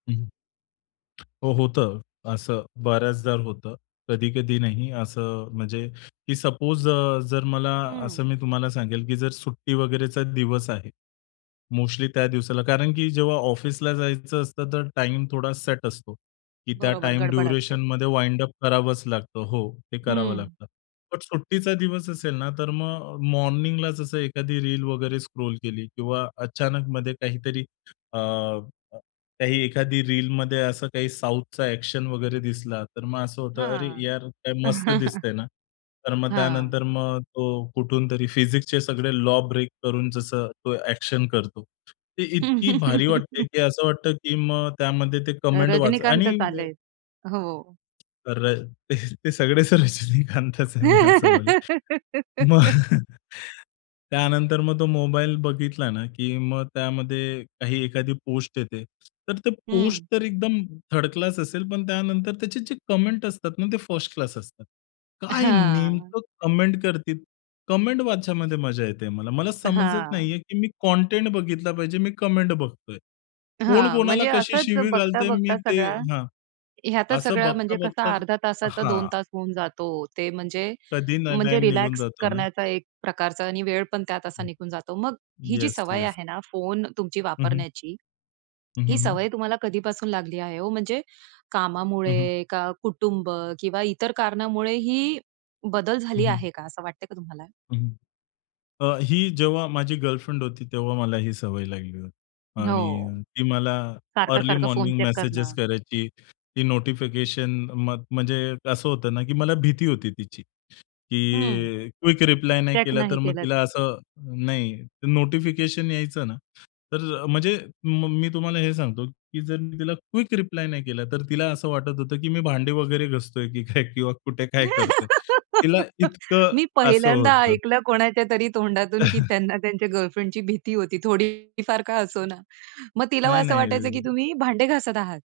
हं. हो, होतं. असं बऱ्याचदा होतं. कधी-कधी नाही. असं म्हणजे की सपोज अ, जर मला हं. असं मी तुम्हाला सांगेल, की जर सुट्टी वगैरेचा दिवस आहे. मोस्टली त्या दिवसाला. कारण की जेव्हा ऑफिसला जायचं असतं, तर टाईम थोडा सेट असतो. की त्या बरोबर, टाईम गडबड असते. ड्युरेशनमध्ये वाइंड अप करावंच लागतं, हो. ते करावं हं. लागतं. बट सुट्टीचा दिवस असेल ना, तर मग मॉर्निंगलाच असं एखादी रील वगैरे स्क्रॉल केली किंवा अचानक मध्ये काहीतरी अ, काही एखादी रीलमध्ये असं काही साउथचा ॲक्शन वगैरे दिसला, तर मग असं होतं, अरे, हां. यार काय मस्त दिसतंय ना. तर मग हां. त्यानंतर मग तो कुठूनतरी फिजिक्सचे सगळे लॉ ब्रेक करून जसं तो ॲक्शन करतो. ते इतकी भारी वाटते, की असं वाटतं, की मग त्यामध्ये ते कमेंट वाचा आणि रजनीकांतच अ आलेत. हो. तर अ, ते ते सगळेच रजनीकांतच आहे मी असं बोलेल. मग त्यानंतर मग तो मोबाईल बघितला ना, की मग त्यामध्ये काही एखादी पोस्ट येते. तर ते हं. पोस्ट तर एकदम थर्ड क्लास असेल, पण त्यानंतर त्याचे जे कमेंट असतात ना, ते फर्स्ट क्लास असतात. काय हां. नेमकं कमेंट करती कमेंट वाचयामध्ये मजा येते मला. मला समजत हां. नाहीये, की मी कंटेंट बघितला पाहिजे, मी कमेंट बघतोय. कोण हां, कोणाला म्हणजे कशी असंच शिवी घालतय, मी बघता-बघता ते सगळा हां. ह्यातच असं सगळं म्हणजे कसं बघता-बघताच अर्ध्या तासाचा 2 हां. तास होऊन जातो. ते म्हणजे कधी ना म्हणजे टाईम निघून रिलॅक्स जातो ना. करण्याचा एक प्रकारचा आणि वेळ पण त्यात असा निघून जातो. मग ही जी येस, सवय येस. आहे ना फोन तुमची हं, हं. वापरण्याची, हं, ही हं, हं. सवय तुम्हाला कधीपासून लागली आहे हो? म्हणजे हं, हं. कामामुळे का कुटुंब किंवा इतर कारणामुळे ही बदल हं, झाली हं. आहे का? असं वाटतंय का तुम्हाला? हं. अ, ही जेव्हा माझी गर्लफ्रेंड होती, तेव्हा मला ही सवय लागली होती हो. आणि ती मला अर्ली सारखं-सारखं फोन मॉर्निंग चेक मेसेजेस करणं. करायची. ती नोटिफिकेशन म म्हणजे असं होतं ना, की मला भीती होती तिची. हं. की क्विक रिप्लाय नाही चेक केला, नाही तर मग केलंत. तिला असं नाही नोटिफिकेशन यायचं ना. तर म्हणजे म मी तुम्हाला हे सांगतो, की जर मी तिला क्विक रिप्लाय नाही केला, तर तिला असं वाटत होतं, की मी भांडी वगैरे घासतोय की काय किंवा कुठे काय करतोय. तिला इतकं मी असं पहिल्यांदा होतं. ऐकलं कोणाच्या तरी तोंडातून, की त्यांना त्यांच्या गर्लफ्रेंडची भीती होती. थोडीफार का असो ना. मग तिला नाही, असं नाही वाटायचं, की अ तुम्ही भांडे घासत आहात.